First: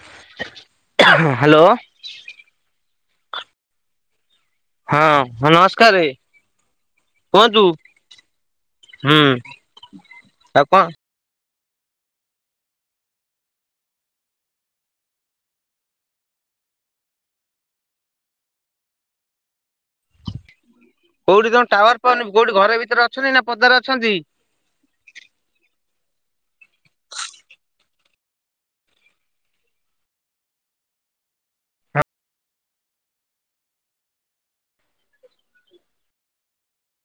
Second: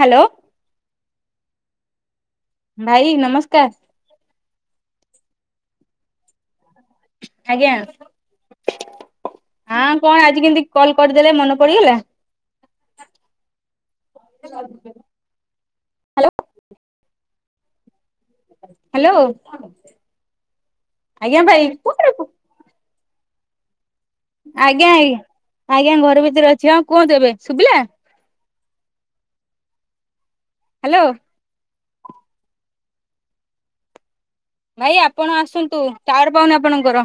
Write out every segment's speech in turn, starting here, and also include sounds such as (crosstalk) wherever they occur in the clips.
Hello. Hello. ଭାଇ ନମସ୍କାର। ହଁ ହଁ ନମସ୍କାରେ। ଆଜ୍ଞା ହୁଁ ହଁ କଣ ଆଜି କେମତି ଆଉ କଣ କଲ କରିଦେଲେ ମନ ପଡିଗଲା? ହାଲୋ। ହାଲୋ। କୋଉଠି ତମ ଟାୱାର ପାୱାନି କୋଉଠି ଘର ଭିତରେ ଅଛନ୍ତି ନା ପଦାର ଅ ଆଜ୍ଞା ଆଜ୍ଞା ଆଜ୍ଞା ଘରେ ବି ତରେ ଅଛି ହଁ କୁହନ୍ତ ଏବେ ଶୁଭିଲା? ହାଲୋ। ଭାଇ ଆପଣ ଆସନ୍ତୁ ଟାୱାର ପାଉନି ଆପଣଙ୍କର।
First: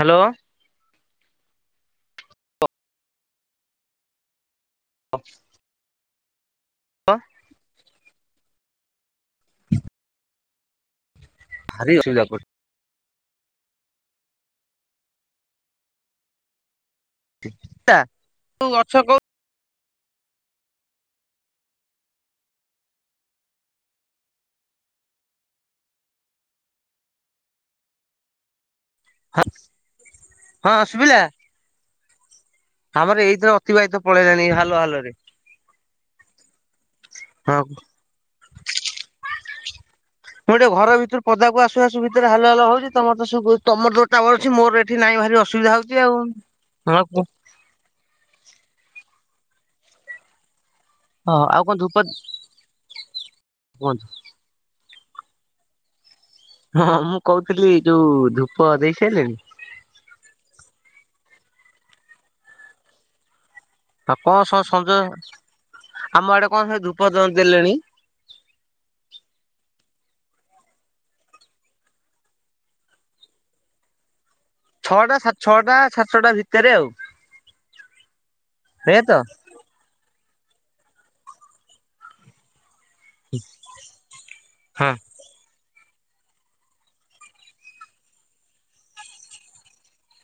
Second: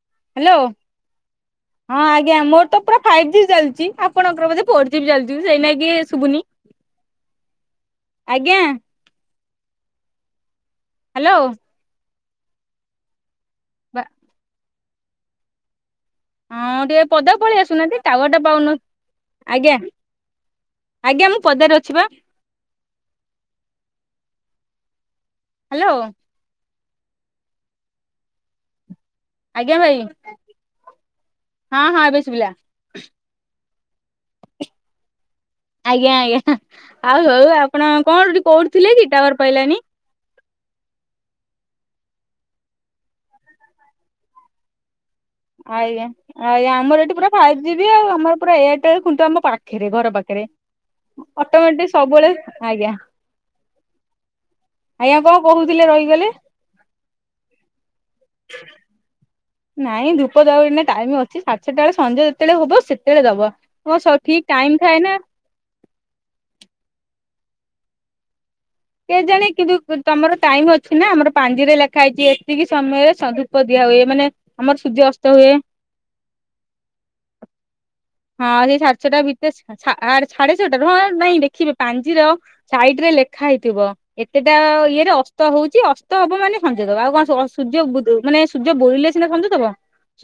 ହାଲୋ। ହ୍ୟାଲୋ ହଁ ଆଜ୍ଞା ମୋର ତ ପୁରା ଫାଇବ ଜି ଚାଲିଛି ଆପଣଙ୍କର ବଧେ ଫୋର୍ ଜି ବି ଚାଲିଚି ସେଇ ନାଗି ଶୁଭୁନି। ହ। ଆଜ୍ଞା। (inaudible) ହ୍ୟାଲୋ ଭାରି ଅସୁବିଧା କ ବା। ହଁ ଟିକେ ପଦାକୁ ପଳେଇ ଆସୁନାହାନ୍ତି ତୁ ଟାୱାର ଟା ପାଉନ ଗଛ କୋଉ ଆଜ୍ଞା। ଆଜ୍ଞା ମୁଁ ପଦାରେ ଅଛି ବା। ହାଲୋ। ଆଜ୍ଞା ଭାଇ ହଁ ଶୁଭିଲା ହଁ ହଁ ଏବେ ଶୁଭିଲା ଆମର ଏଇଥିରେ ଅତିବାହିତ ପଳେଇଲାଣି ହାଲ ହାଲ ରେ। ଆଜ୍ଞା ଆଜ୍ଞା ଆଉ ହଉ ହଁ ଆପଣ କଣ କୋଉଠି ଥିଲେ କି ଟାୱାର ପାଇଲାନି। ମୁଁ ଟିକେ ଘର ଭିତରୁ ପଦାକୁ ଆସୁ ଆସୁ ଭିତରେ ହାଲ ହାଲ ହଉଛି ତମର ସବୁ ତମର ଟାୱାର ଅଛି ମୋର ଏଠ ଆଜ୍ଞା ଆଜ୍ଞା ଆମର ହଁ ଏଠି କୁହ ପୁରା ଫାଇଭ ଜିବି ଆଉ ଆମର ପୁରା ଏ ଟେଲ ଖୁଣ୍ଟ ଆମ ପାଖରେ ଘର ପାଖରେ। ହଁ ଆଉ କଣ ଅଟୋମେଟିକ ଧୂପ ସବୁବେଳେ ଆଜ୍ଞା। କୁହନ୍ତୁ ଆଜ୍ଞା କଣ କହୁଥିଲେ ରହିଗଲେ। ହଁ ମୁଁ କହୁଥିଲି ଯୋଉ ଧୂପ ଦେଇ ସାରିଲଣି? ନାଇଁ ଧୂପ ଦବାକୁ ଏଇନା ଟାଇମ ଅଛି ସାଢେ ଛ ଟା ବେଳେ ସଞ୍ଜ ଯେତେବେଳେ ହବ ସେତେବେଳେ ଦବ। ହଁ ଠିକ ଆପଣ କଣ ସ ଟାଇମ ଥାଏ ସଞ୍ଜ ନା ଆମ ଆଡେ କଣ ସେ ଧୂପ ଦ ଦେଲେଣି। କେଜାଣି କିନ୍ତୁ ତମର ଟାଇମ ଅଛି ନା ଆମର ପାଞ୍ଜିରେ ଲେଖା ହେଇଚି ଏତିକି ସମୟରେ ସଧୁପ ଦିଆ ହୁଏ ମାନେ ଆମର ସୂର୍ଯ୍ୟ ଛଅଟା ଅସ୍ତ ସାତ ହୁଏ। ଛଅଟା ସାଢେ ଛଟା ଭିତରେ ଆଉ। ହଁ ସେଇ ସାଢେ ଏଇଆ ତ? ଛଅଟା ଭିତରେ ଆ ସାଢେ ଛଅଟାରୁ ହଁ ନାଇଁ ଦେଖିବେ ପାଞ୍ଜିର ସାଇଟ ରେ ଲେଖା ହେଇଥିବ ଏତେଟା ହଁ। ଇଏରେ ଅସ୍ତ ହଉଚି ଅସ୍ତ ତ ହବ ମାନେ ସଞ୍ଚଦବ ଆଉ କଣ ସୂର୍ଯ୍ୟ ମାନେ ସୂର୍ଯ୍ୟ ବୋରିଲେ ସିନା ସଞ୍ଚଦବ।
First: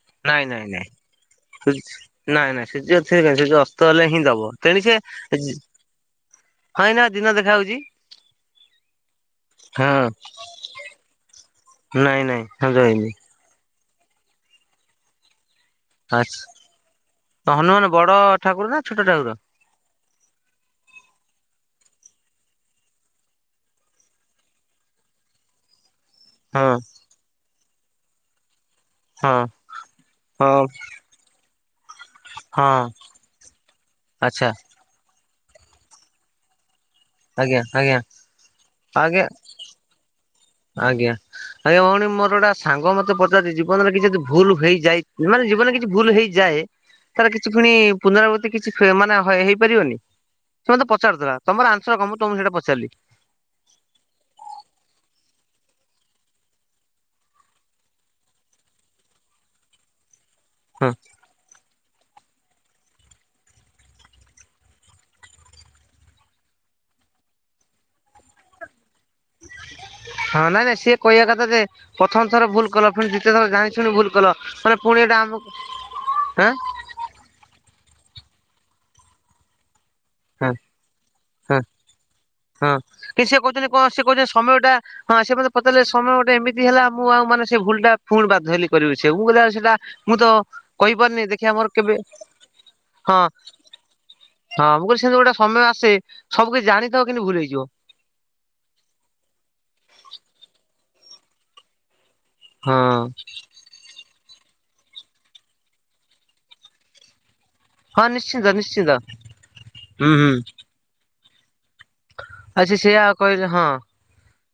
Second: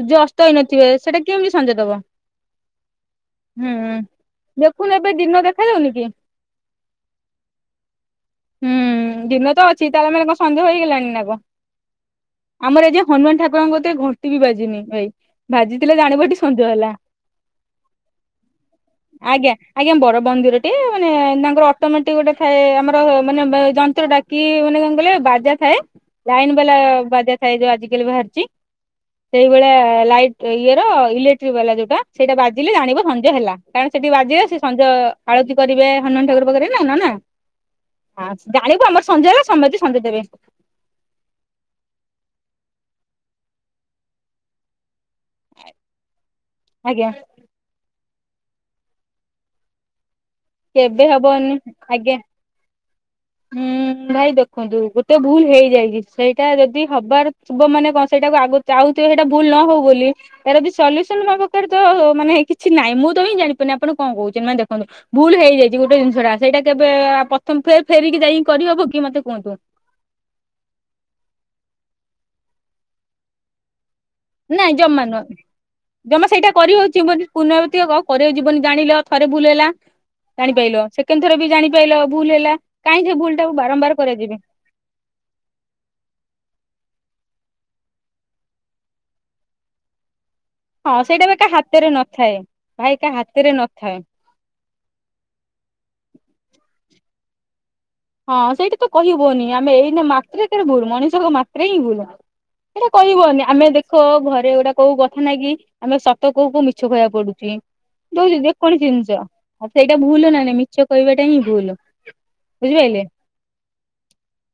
ସୂର୍ଯ୍ୟ ନାଇଁ ଅସ୍ତ ନାଇଁ ନାଇଁ ହେଇନଥିବେ ସେଟା କେମିତି ସଞ୍ଜ ଦବ। ନାଇଁ ନାଇଁ ସେ ଯଅ ଥିକ ନାହି, ହୁଁ ଅସ୍ତ ହେଲେ ହିଁ ଦବ ତେଣୁ ଦେଖୁନୁ ସେ ଏବେ ଦିନ ଦେଖା ଯାଉନି କି ହଁ ଏଇନା ଦିନ ଦେଖା ଯାଉଛି। ହୁଁ ଦିନ ତ ଅଛି ତାହେଲେ ମାନେ କଣ ସଞ୍ଜ ହେଇଗଲାଣି ନା କ? ନାଇଁ ନାଇଁ ହଁ ଆମର ଏ ଯେଉ ରହିଲି ହନୁମାନ ଠାକୁରଙ୍କ ଏତେ ଘଣ୍ଟି ବି ବାଜିିନି ଭାଇ ଭାଜିଥିଲେ ଜାଣିବ ଆଛା। ଟି ସଞ୍ଜ ହେଲା। ହନୁମାନ ବଡ ଠାକୁର ନା ଛୋଟ ଠାକୁର? ବର ବନ୍ଦିର ଟେ ମାନେ ତାଙ୍କର ଅଟୋମେଟିକ ଗୋଟେ ଥାଏ ଆମର ମାନେ ବେ ଯନ୍ତ୍ର ଡାକି ମାନେ କଣ କ ବାଜା ଥାଏ ଲାଇନ ବାଲା ହଁ ବାଜା ଥାଏ ଯୋଉ ଆଜିିକାଲି ବାହାରିଛି। ହଁ ସେଇଭଳିଆ ଲାଇଟ୍ ହଁ ଇଏର ଇଲେକ୍ଟ୍ରିକ ବାଲା ଯୋଉଟା। ସେଇଟା ବାଜିଲେ ହଁ ଜାଣିବ ସଞ୍ଜ ହେଲା କାରଣ ସେଠି ବାଜିଲେ ଆଚ୍ଛା ସେ ସଞ୍ଜ ଆଳତି କରିବେ ହନୁମାନ ଠାକୁର ପାଖରେ। ନଁ ନା ଆଜ୍ଞା ଆଜ୍ଞା ନା ଜାଣିବୁ ଆମର ଆଜ୍ଞା ସଞ୍ଜ ହେଲା ସମତେ ସଞ୍ଜ ଦେବେ। ଆଜ୍ଞା ଆଜ୍ଞା ଭଉଣୀ ମୋର ଗୋଟା ସାଙ୍ଗ ମତେ ପଚାରୁଛି ଜୀବନରେ କିଛି ଯଦି ଭୁଲ ହେଇଯାଇ ମାନେ ଜୀବନ କିଛି ଭୁଲ ହେଇଯାଏ ଆଜ୍ଞା ତାହେଲେ କିଛି ଫୁଣି ପୁନରାବୃତ୍ତି କିଛି ଫେ ମାନେ ହେଇପାରିବନି। ସେ ମତେ କେବେ ପଚାରୁଥିଲା ହବନି ତମର ଆନ୍ସର କଣ ଆଜ୍ଞା ମୁଁ ତମକୁ ସେଇଟା ପଚାରିଲି ହୁଁ ଭାଇ ଦେଖନ୍ତୁ ଗୋଟେ ଭୁଲ ହେଇଯାଇଛି ସେଇଟା ଯଦି ହବାର ଥିବ ମାନେ କଣ ସେଇଟାକୁ ଆଗ ଚାଁହୁଥିବେ ସେଇଟା ଭୁଲ ନ ହଉ ବୋଲି। ତାର ବି ହଁ ସଲ୍ୟୁସନ ମୋ ପାଖରେ ତ ମାନେ କିଛି ନାଇଁ ମୁଁ ତ ହିଁ ଜାଣିପାରୁନି ଆପଣ କଣ କହୁଛନ୍ତି ମାନେ ଦେଖନ୍ତୁ। ଭୁଲ ହେଇଯାଇଛି ଗୋଟେ ଜିନିଷ ଟା ସେଇଟା କେବେ ପ୍ରଥମ ଫେ ଫେରିକି ଯାଇକି କରିହବ କି? ମତେ କୁହନ୍ତୁ? ହଁ ନାଇଁ ନାଇଁ ସିଏ କହିବା କଥା ଯେ ପ୍ରଥମ ଥର ଭୁଲ କଲ ଫୁଣି ଦ୍ୱିତୀୟ ଥର ଜାଣିସୁଣି ଭୁଲ କଲ ମାନେ ନାଇଁ ପୁଣି ଜମା ଏଇଟା ନୁହଁ ଆମକୁ ଜମା ଆଁ ସେଇଟା କରି ହଉଛି ପୁର୍ନବତ୍ତି ହବ କରିବାକୁ ଯିବନି ଜାଣିଲ ଥରେ ଭୁଲ ହେଲା। ହଁ ଜାଣିପାଇଲ ସେକେଣ୍ଡ ଥର ବି ହଁ ଜାଣିପାଇଲ ଭୁଲ ହେଲା ହଁ କାହିଁ ସେ କି ଭୁଲ ଟାକୁ କହୁଛନ୍ତି କଣ ସେ ବାରମ୍ବାର କହୁଛନ୍ତି କରାଯିବି। ସମୟଟା ହଁ ସେ ମତେ ପଚାରିଲେ ସମୟ ଗୋଟେ ଏମିତି ହେଲା ମୁଁ ଆଉ ମାନେ ସେ ଭୁଲ ଟା ପୁଣି ବାଧ ହେଲି କରିବସିଵାକୁ ମୁଁ କହିଲି ସେଇଟା ମୁଁ ତ ହଁ ସେଇଟା କହିପାରୁନି ବା ଦେଖିବା କାହା ଆମର ହାତରେ କେବେ ନଥାଏ ଭାଇ କାହା ହଁ ହାତରେ ନଥାଏ। ହଁ ମୁଁ କହିଲି ଗୋଟେ ସମୟ ଆସେ ସବୁ କିଛି ଜାଣିଥିବ କିନ୍ତୁ ଭୁଲ ହେଇଯିବ। ହଁ ସେଇଠି ତ କହିବନି ଆମେ ଏଇ ମାତ୍ରେ ତରେ ଭୁଲ ମଣିଷଙ୍କ ମାତ୍ରେ ହିଁ ଭୁଲ। ହଁ ସେଇଟା କହିବନି ଆମେ ଦେଖ ଘରେ ଗୋଟା କୋଉ କଥା ନାଇ କି ଆମେ ସତ କୋଉ କଉ ମିଛ କହିବାକୁ ପଡୁଛି। ହଁ ଦଉଛୁ ନିଶ୍ଚିନ୍ତ ଯେକୌଣସି ନିଶ୍ଚିନ୍ତ ଜିନିଷ ଆଉ ସେଇଟା ହୁଁ ଭୁଲ ନା ନାଇଁ ମିଛ କହିବାଟା ହିଁ ଭୁଲ। ଆଛ ସେଇୟା ବୁଝିପାରିଲେ ଆଉ କହିଲ ହଁ।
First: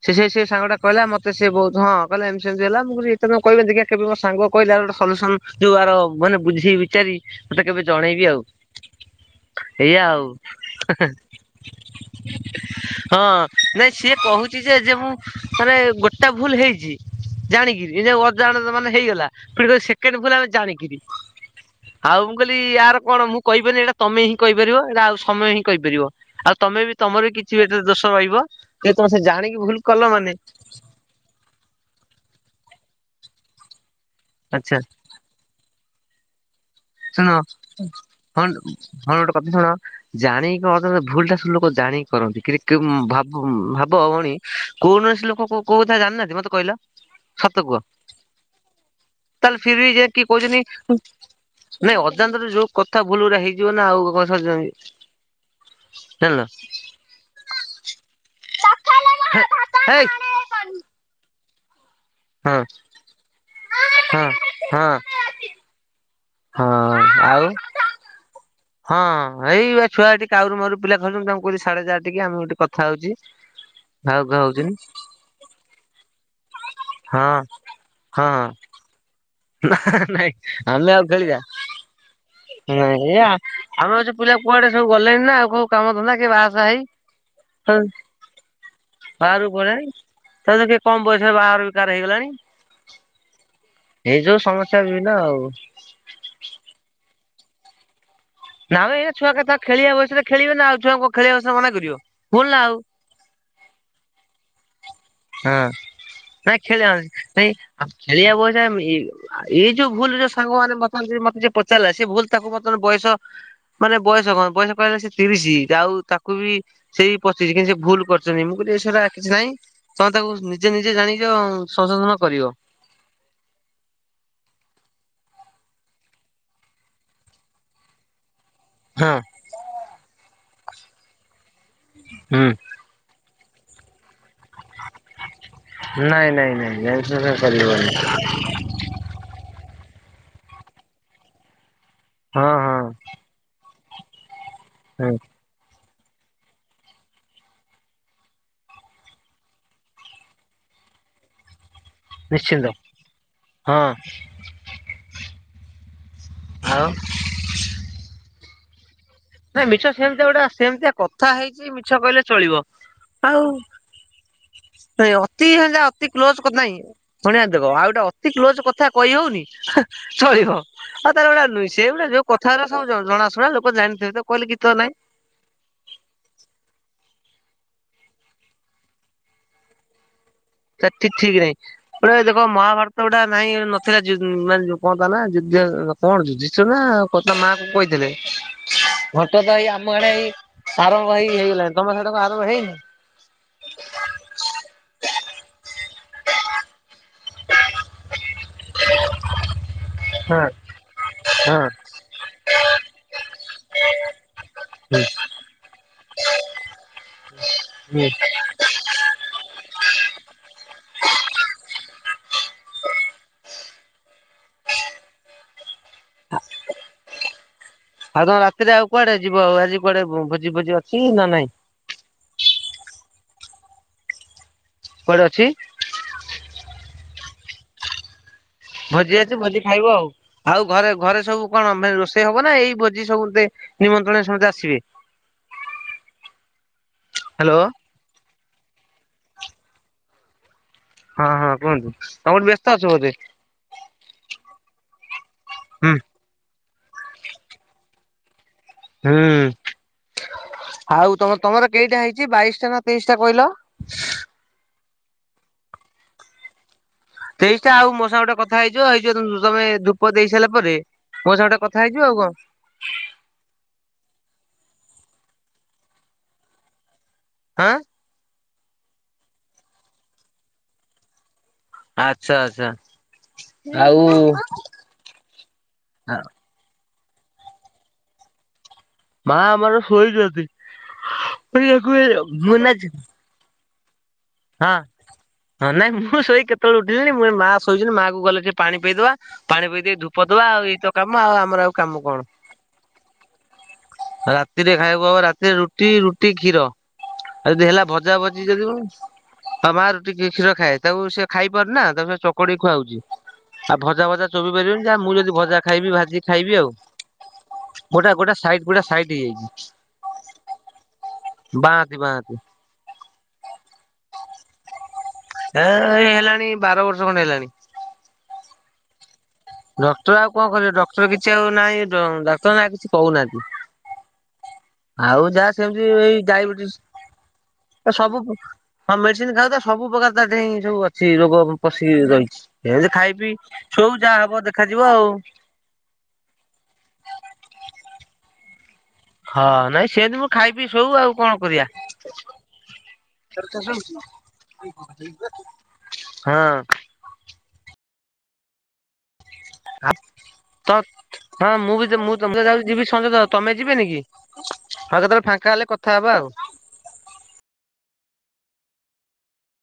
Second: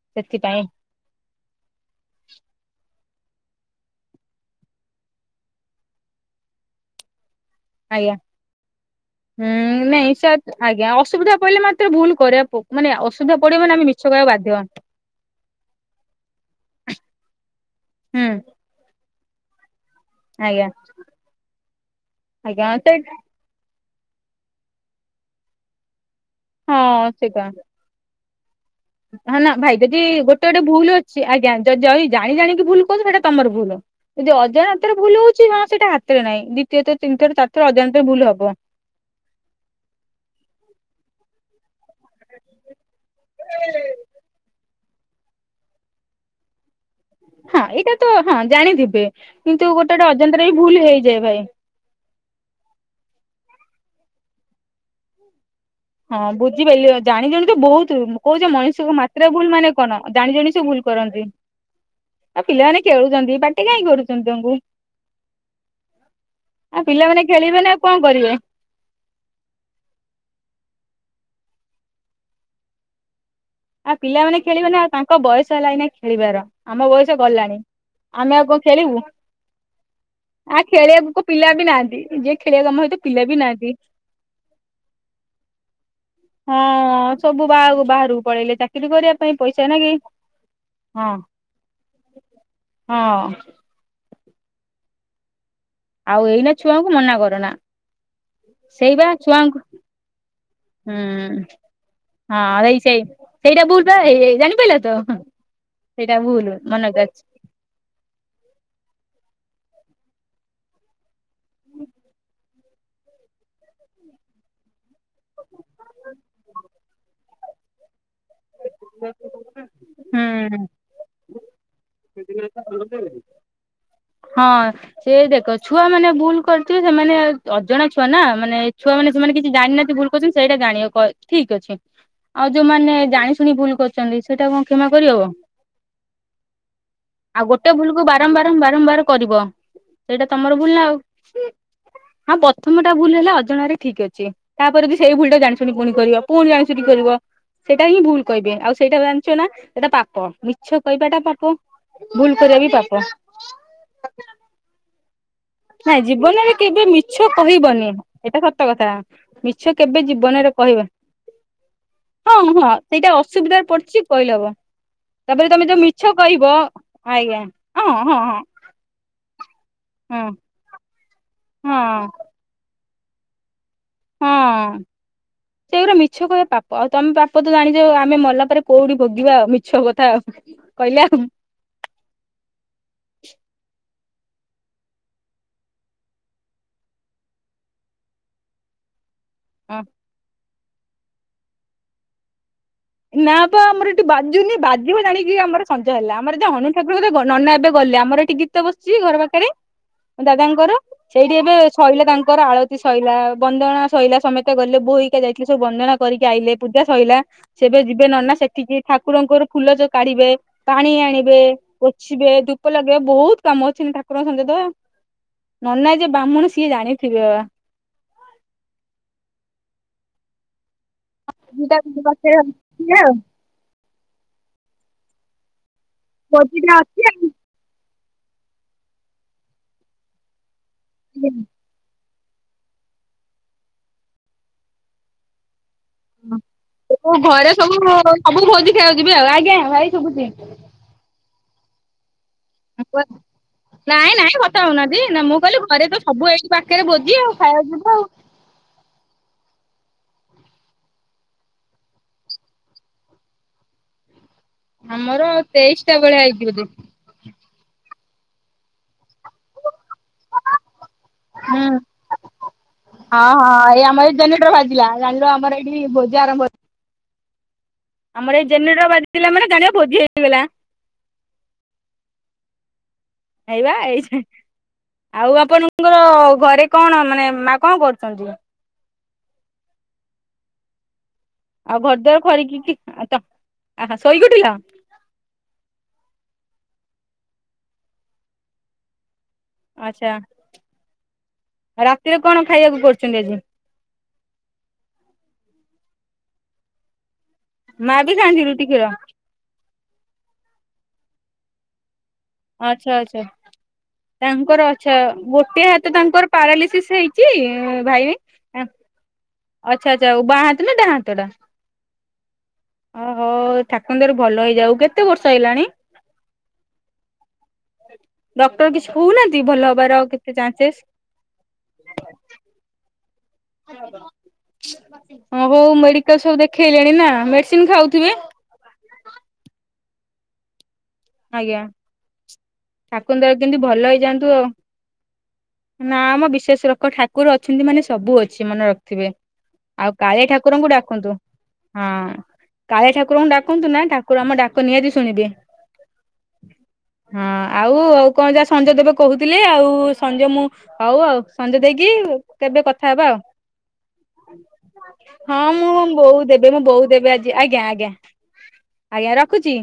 ସେ ସେ ସେଏ ସେଥିପାଇଁ। ସାଙ୍ଗଟା କହିଲ ମତେ ସେ ବହୁତ ହଁ କହିଲା ଏମିତିମିତି ହେଲା ମୁଁ କହିଲି ତେ କହିବେ ଦେ କେବେ ସାଙ୍ଗ କହିଲ ଆ ଗୋଟେ ସଲୁସନ ଯୋଉ ଆ ମାନେ ବୁଝି ବିଚାରି। ମୁତେ କେବେ ଆଜ୍ଞା ଜଣେଇବି ଆଉ ହୁଁ ଏଇଆ ନାଇଁ ଆଉ ସାର୍ ଆଜ୍ଞା ହେହେ। ଅସୁବିଧା ପଇଲେ ମାତ୍ର ଭୁଲ କରିବା ମାନେ ହଁ ଅସୁବିଧା ପଡିବ ମାନେ ଆମେ ନାଇଁ ମିଛ ସିଏ କହିବାକୁ ବାଧ୍ୟ ହୁଁ କହୁଛି ଯେ ଯେ ମୁଁ ମାନେ ଗୋଟା ଭୁଲ ହେଇଛି। ଜାଣିକି ଏ ଅଜାଣ ମାନେ ହେଇଗଲା ପୁଣ କହୁଚି ସେ କେ ଭୁଲ ଆମେ ଆଜ୍ଞା ଜାଣିକିରି ଆଉ ମୁଁ କହିଲି ଆଜ୍ଞା ସେ ୟାର କଣ ମୁଁ କହିବନି ଏଇଟା ତମେ ହିଁ କହିପାରିବ ଏଟ ଆଉ ସମୟ ହିଁ କହିପାରିବ ଆଉ ତମେ ବି ତମର ବି କିଛି ଏଟ ଦୋଷ ରହିବ। ଯେ ତମେ ସେ ହ ନା ଜାଣିକି ଭାଇ ଭୁଲ ଯଦି କଲ ମାନେ ଗୋଟେ ଗୋଟେ ଭୁଲ ଅଛି ଆଜ୍ଞା ଯଦି ଜାଣି ଜାଣି ଭୁଲ କହୁଛ ସେଇଟା ତମର ଭୁଲ ଯଦି ଅଜା ଆଚ୍ଛା ହ ରେ ଭଲ ହଉଛି କ ସେଟା ହାତରେ ନାହିଁ। ଦ୍ୱିତୀୟଥର ତିନିଥର ଶୁଣ ଚାରିଥର ହ ଅଜାଣତରେ ଭୁଲ ହଁ ହବ। ଗୋଟେ କଥା ଶୁଣ ଜାଣିକି ଅ ଭୁଲ ଟା ଶୁଲୋ ଜାଣି କରନ୍ତି କି ଭାବ ଭାବ ଭଉଣୀ। କୌଣସି ଲୋକ କୋ କଥା ଜାଣି ନାହାନ୍ତି ମତେ କହିଲ। ସତ ହଁ କୁହ ଏଇଟା ତ ହଁ ଜାଣିଥିବେ ତାହେଲେ କିନ୍ତୁ ଫିର ବି ଗୋଟେ ଯେ ଗୋଟେ କିଏ ଅଜାଣତେ କହୁଛନ୍ତି ବି ଭୁଲ ହେଇଯାଏ ଭାଇ। ନାଇଁ ଅଜାଣତେ ଯୋଉ କଥା ଭୁଲ ଗୁରା ହେଇଯିବ ନା ଆଉ କ ସ ହଁ ବୁଝିପାରିଲି ଜାଣି ଜଣ ତ ବହୁତ କହୁଛ ମଣିଷଙ୍କ ମାତ୍ରାରେ ଭୁଲ ମାନେ କଣ ହେଇ ଜାଣି ଜଣି ସେ ଭୁଲ କରନ୍ତି। ଆଉ ହଁ ପିଲାମାନେ ଖେଳୁଛନ୍ତି ପାଟି କାହିଁ ହଁ କରୁଛନ୍ତି ତଙ୍କୁ? ହଁ ଆଉ ହଁ ପିଲାମାନେ ଆଉ ଖେଳିବେ ନାଉ କଣ କରିବେ। ହଁ ଏଇ ବାଆ ଛୁଆ ଏଠି କାଉରୁ ମରୁ ପିଲା ଖାଉଛନ୍ତି ତାମଙ୍କୁ କହୁିଲି ସାଡେ ଯାଏ ଟିକେ ଆମେ ଗୋଟି କଥା ହଉଛି। ଆଉ ଭାଉକ ପିଲାମାନେେ ଖେଳିବେନି ହଉଛନ୍ତି ଆଉ ତାଙ୍କ ବୟସ ହେଲା ଏନା ଖେଳିବାର। ଆମ ବୟସ ହଁ ଗଲାଣି ଆମେ ଆଉ କଣ ଖେଳିବୁ। ନା ନାଇଁ ଆ ଆମେ ଆଉ ଖେଳିବାକୁ ଖେଳିବା ପିଲା ବି ନାହାନ୍ତି ଯିଏ ଖେଳିବାକୁ ଆମ ସହିତ ନାଇ ଏ ପିଲା ବି ନାହାନ୍ତି। ଆମେ ହଉଚୁ ପି ଲା କୁଆଡେ ସବୁ ଗଲେଣି ନା ଆଉ କୋଉ କାମ ଧନ୍ଦା କିଏ ବାହାସାହା ହଁ ସବୁ ବାହାରକୁ ହେଇ ବାହାରକୁ ପଳେଇଲେ ଚାକିରି କରିବା ପାଇଁ ବାହାରକୁ ପଇସା ନାଗି ପଳେଇଲାଣି ତାଧିରୁ କିଏ କମ ହଁ। ବୟସରେ ବାହାଘର ବି କାର ହେଇଗଲାଣି। ହଁ। ଏଇ ଯୋଉ ସମସ୍ୟା ବିଭିନ୍ନ ଆଉ। ଆଉ ଏଇନା ଛୁଆଙ୍କୁ ମନା କରନା। ନା ମ ସେଇବା ଏଇନା ଛୁଆ କଥା ଛୁଆଙ୍କୁ ଖେଳିବା ବୟସରେ ଖେଳିବେ ନା ଆଉ ହୁଁ ଛୁଆଙ୍କୁ ଖେଳିବା ବୟସରେ ମନା କରିବ। ଭୁଲ ନା ହଁ ଆଉ ସେଇ ସେଇ ସେଇଟା ଭୁଲ ପା ହେଇ ହେଇ ଜାଣିପାଇଲ ତ। ହଁ ସେଇଟା ଭୁଲ ନାଇଁ ଖେଳିବା ମନକୁ ଅଛି। ନାଇଁ ଆ ଖେଳିବାକୁ ବୟସ ଏ ଏଇ ଏଇ ଯୋଉ ଭୁଲ ଯୋଉ ସାଙ୍ଗ ମାନେ ବର୍ତ୍ତମାନ ମତେ ଯୋ ପଚାରିଲା ସେ ଭୁଲ ତାକୁ ବର୍ତ୍ତମାନ ବୟସ ମାନେ ବୟ ବୟସ କଣ ବୟସ କହିଲେ ସେ ତିରିଶ ଆଉ ତାକୁ ବି ସେଇ ପଚିଶ କିନ୍ତୁ ସେ ଭୁଲ କରି ଚନ୍ତି ମୁ କହିଲି ସେଟା କିଛି ନାହିଁ, ତମେ ତାକୁ ନିଜେ ହୁଁ। ନିଜେ ଜାଣିଛ ସଂଶୋଧନ କରିବ। (inaudible) ହଁ ସେ ଦେଖ ଛୁଆ ମାନେ ଭୁଲ କରିିଥିବେ ସେମାନେ ଅଜଣା ଛୁଆନା। ମାନେ ଛୁଆ ମାନେ ହଁ ସେମାନେ କିଛି ଜାଣନାହାନ୍ତି ଭୁଲ କରୁଚନ୍ତି ସେଇଟା ଜାଣିବ ଠିକ ଅଛି ହୁଁ ଆଉ ଯୋଉମାନେ ଜାଣି ଶୁଣି ଭୁଲ କରୁଛନ୍ତି ସେଇଟା କଣ କ୍ଷମା କରିହବ? ନାଇଁ ନାଇଁ ନାଇଁ ଜାଣିଶୁଣି ଆଉ ଗୋଟେ କରିହବନି ଭୁଲ କୁ ବାରମ୍ବାର ବାରମ୍ବାର କରିବ। ସେଇଟା ତମର ଭୁଲ ନା ଆଉ ହଁ ପ୍ରଥମ ଟା ଭୁଲ ହେଲା ଅଜଣାରେ ଠିକ୍ ଅଛି ତାପରେ ବି ହୁଁ ସେଇ ଭୁଳି ଟା ଜାଣିଶୁଣି ପୁଣି କରିବ ପୁଣି ଜାଣିଶୁଣି କରିବ। ସେଇଟା ହିଁ ଭୁଲ କହିବେ ଆଉ ସେଇଟା ଜାଣି ନା ସେଇଟା ପାପ ମିଛ କହିବାଟା ପାପ। ଭୁଲ କରିବା ନିଶ୍ଚିନ୍ତ ବିି ପାପ। ହଁ। ନାଇଁ ଜୀବନରେ ବି କେବେ ଆଉ ମିଛ କହିବନି ଏଇଟା ସତ କଥା। ନାଇଁ ମିଛ କେବେ ସେମିତିଆ ଗୋଟେ ଜୀବନରେ କହିବ ସେମିତିଆ କଥା ହେଇଛି ମିଛ କହିଲେ ହଁ ଚଳିବ। ହଁ ସେଇଟା ଅସୁବିଧାରେ ପଡିଚି କହିଲବ। ନାଇଁ ଅତି ହେ ଅତି କ୍ଲୋଜ କଥା ନାଇଁ ଆଜ୍ଞା ଶୁଣିବା ଦେଖ ହଁ ଆଉ ଗୋଟେ ହଁ ଅତି ହଁ କ୍ଲୋଜ କଥା କହି ହଉନି ହଁ ଚଳିବ ଆଉ ତାର ଗୋଟା ନ ସେ ଭଳିଆ ହଁ ଯୋଉ କଥାଗୁଡ଼ାକ ଥା ସବୁ ଜଣାଶୁଣା ଲୋକ ଜାଣିଥିବେ। ତ ହଁ କହିଲେ ଗୀତ ନାଇଁ ସେଇଗୁଟା ମିଛ କହିବେ ପାପ ଆଉ ତମେ ପାପ ଆପ ତ ଜାଣିଚ ଆମେ ମଲା ପରେରେ କୋଉଠି ଭୋଗୀବା ଆଉ ମିଛ କଥା ଆଉ। କହିଲେ ସେଠିକ ଠିକ ନାହିଁ ପୁରା ଦେଖ ମହାଭାରତ ଗୁଡା ନାଇଁ ନଥିଲା। ଯ ମାନେ କହନ୍ ନା ଯୁଧି କଣ ଯୁଧିଷ୍ଠିର ନା କ ମା କୁ କହିଥିଲେ। ଘଟ ତ ଏଇ ଆମ ଏଡେ ଏଇ ଆରମ୍ଭ ହେଇ ହେଇ ହେଇଗଲାଣି। ତମ ସେଡାକୁ ଆରମ୍ଭ ହେଇନି? ନା ପା ଆମର ଏଠି ବାଜୁନି ବାଜିବ ଜାଣିକି ଆମର ସଞ୍ଜ ହେଲା। ଆମର ଯ ହନୁ ଠାକୁର ନନା ଏବେ ଗ ଲେ, ଆମର ଏଟି ଗୀତ ବାଯୁଚି ଘର ପାଖରେ ହଁ ଦାଦାଙ୍କର ସେଇଠି ଏବେ ହଁ ଶଇଲା ତାଙ୍କର ଆଳତି ସୋଇଲା ବନ୍ଦଣା ଶୋଇଲା ସମେତ। ଗଲେ ବୋଉ ହୁଁ ହରିକା ଯାଇଥିଲଥିଲେ ସବୁ ବନ୍ଦଣା କରିକି ଆଇଲେ ପୂଜା ସରିଲା। ସେ ଏବେ ଯିବେ ହୁଁ ନନା ସେଠିକି ଠାକୁରଙ୍କର ଫୁଲ ସବୁ କାଢିବେ, ପାଣି ଆଣିବେ ପୋଛିବେ ଧୁପ ଲଗଇବେ ବହୁତ କାମ ଅଛନ୍ତି, ଠାକୁରଙ୍କ ସଞ୍ଜ ଦବା ନନା ଯେ ବ୍ରାହ୍ମଣ ସିଏ ଜାଣି ଥିବେ ବା। ଆଉ ତମ ରାତିରେ ଆଉ କୁଆଡେ ଯିବ, ଆଉ ଆଜି କୁଆଡେ ଭୋଜି ଭୋଜି ହଟ ତେ ପା (unintelligible) କୋଆଡେ ଅଛି। (unintelligible) ଅଛି ଆଉ। ଭୋଜି ଅଛି ଭୋଜି ଖାଇବ ଆଉ, ଆଉ ଘରେ ଘରେ ସବୁ କଣ ରୋସ ଇ ହବ ନା ଏଇ ଭୋଜି ସବୁେ ଦେ ନିମନ୍ତ୍ରଣ ସମସ୍ତେ ଆସିବେ। ଘରେ ହ୍ୟାଲୋ ସବୁ ସବୁ ଭୋଜି ଖାଇବାକୁ ଯିବେ ଆଉ। ଆଜ୍ଞା ଭାଇ ଶୁବୁଚି। ହଁ ହଁ କୁହନ୍ତୁ? ତମେ ଗୋଟେ ବ୍ୟସ୍ତ ଅଛ କ ବୋଧେ ନାଇଁ ନାଇଁ କଥା ହଉନାହାନ୍ତି ନା ମୁଁ କହିଲି ଘରେ ହୁଁ ତ ସବୁ ଏଇ ପାଖରେ ଭୋଜି ଆଉ ଖାଇବାକୁ ଯିବା ଆଉ। ହୁଁ। ଆଉ ତମ ତମର କେଇଟା ହେଇଚି ବାଇଶ ଟା ନା ତେଇଶ ଟା କହିଲ। ଆମର ଆଉ ତେଇଶ ଟା ବେଳିଆ ଆଇଚି ବୋଦେ। ତେଇଶଟା ଆଉ ମୋ ସାଙ୍ଗରେ ଗୋଟେ କଥାହେଇଯିବ ହେଇ ଯିବ। ତମେ ଧୂପ ଦେଇ ସାରିଲା ପରେ ମୋ ସାଙ୍ଗରେ ଟେ ହୁଁ କଥା ହେଇଯିବ ଆଉ କଣ। ହଁ ଏଇ ଆମ ଏଇ ଜେନେଟର ଭାଜିଲା ଜାଣିଲୁ ଆମର ଏଇଠି ଭୋଜି ଆରମ୍ଭ ଆଁ। ମର ଏଇ ଜେନେରେଟର ବାଜିଥିଲା ମାନେ ଜାଣିବ ଭୋଜି ହେଇଗଲା। ଆଚ୍ଛା ଆଚ୍ଛା। ହେଇବା ଆଉ ଏଇଥ୍ ହିଁ ଆଉ ଆପଣଙ୍କର ଘରେ କଣ ମାନେ ମା କଣ କରୁଚନ୍ତି? ମା ଆମର ଶୋଇଚନ୍ତି। (unintelligible) ମୁଁ ଏଇନା ଯିବି। ଅ ହ। ହଁ ହଁ ନାଇଁ ମୁଁ ଶୋଇକ୍ କେତେବେଳୁ ଉଠିଲିଣିି ମୁଁ ଏ ମା ଶୋଇଚନ୍ତି ମା କୁ ଗଲେ ଟିକେ ପାଣି ପିଏଇଦବା। ପାଣି ପିଇ ଦେଇ ଆଚ୍ଛା ଧୂପ ଦବା ଆଉ ଏଇତ କାମ ଆଉ ଆମର ଆଉ କାମ ରାତିରେ କଣ। ଖାଇବାକୁ କରୁଛନ୍ତି ଆଜି? ରାତିରେ ଖାଇବ ରାତିରେ ରୁଟି ରୁଟି କ୍ଷୀର। ଆଉ ଯଦି ହେଲା ମା ବି ଭଜା ଖାଆନ୍ତି ଭଜି ଯଦି ରୁଟି କ୍ଷୀର ହଁ ମା ରୁଟି କ୍ଷୀର ଖାଏ ତାକୁ ସେ ଖାଇପାରୁନି ନା ତାକୁ ସେ ଚକଡି ଆଚ୍ଛା ଖୁଆହଉଚି। ଆଚ୍ଛା ଆଉ ଭଜା ଭଜା ଚୋବେଇ ତାଙ୍କର ପାରିବିନି ଆଚ୍ଛା ଯାହା ମୁଁ ଯଦି ଭଜା ଗୋଟେ ହାତ ଖାଇବି ତାଙ୍କର ଭାଜିକ୍ ଖାଇବି ଆଉ ପାରାଲିସିସ୍ ହେଇଛି ଭାଇ ଗୋଟା ଗୋଟା ଏ ଗୁଡା ସାଇଟି ହେଇଚି। ଆଚ୍ଛା ଆଚ୍ଛା ବାଁ ହାତ ନା ଡାହାଁ ହାତ ଟା? ବାଆନ୍ତି ବାଆନ୍ତି ଓ ହୋ ଠାକୁରଙ୍କ ଦୟାରୁ ଭଲ ହେଇଯାଉ। କେତ୍? ଏ ଏଇ ହେଲାଣି ବାର ବର୍ଷ ଖଣ୍ଡେ ହେଲାଣି। ଡକ୍ଟର କିଛି କହୁନାହାନ୍ତି? ଭଲ ହବାର ଡକ୍ଟର ଆଉ କେତେ କଣ କରିବ ଚାନ୍ସେସ୍? ଡକ୍ଟର କିଛି ଆଉ ନାହିଁ ଡକ୍ଟର ନା କିଛି କହୁନାହାନ୍ତି। ହଁ ଆଉ ଅଁ ଯାହା ହଉ ସେମିତି ଏଇ ମେଡିକାଲ ସବୁ ଡାଇବେଟିସ ଦେଖେଇଲେଣି ନା ମେଡିସିନ ଖାଉଥିବେ? ସବୁ ହଁ ମେଡିସିନ ଖାଉ ତ ସବୁ ପ୍ରକାର ତା ଦେଇଁ ସବୁ ଅ ସିଏ ରୋଗ ଆଜ୍ଞା। ପଶି ରହିଚି। ଏ ଯେ ଖାଇ ଠାକୁରଙ୍କ ପିଇ ଦୟାରୁ କେମିତି ଶୋଉ ଯାହା ହବ ଦେଖାଯିବ ଆଉ। ନାଁ ମ ବିଶ୍ଵାସ ରଖ ଠାକୁର ଅଛନ୍ତି ମାନେ ସବୁ ଅଛି ମନେ ରଖ। ଥିବେ ହଁ ନାଇଁ ଆଉ ସେମିତି କାଳିଆ ମୁଁ ଖାଇ ପିଇ ଠାକୁରଙ୍କୁ ଶୋଉ ଆଉ ଡାକନ୍ତୁ କଣ କରିବା। ହଁ। କାଳିଆ ଠାକୁରଙ୍କୁ ହଁ ଡାକନ୍ତୁ ନା ଠାକୁର ଆମ ଡାକ ନିହାତି ଶୁଣିବେ। ହଁ ଆଉ ଆଉ କଣ ଯା ସଞ୍ଜ ଦେବେ। କହୁଥିଲେ ଆଉ ସଞ୍ଜ ମୁଁ ତ ହଉ ଆଉ ହଁ ସଞ୍ଜ ମୁଁ ଦେଇକି ବି ମୁଁ ତ ଯାଉଛି କେବେ ଯିବି କଥା ହେବା ସଞ୍ଜତ ଆଉ। ତମେ ଯିବେନି କି? କେତେବେଳେ ହଁ ଫାଙ୍କା ହେଲେ ମୁଁ କଥା ହବା ବୋଉ ଆଉ। ଦେବେ ମୁଁ ବୋଉ ଦେବେ ଆଜି ଆଜ୍ଞା ଆଜ୍ଞା। ଆଜ୍ଞା ରଖୁଚି।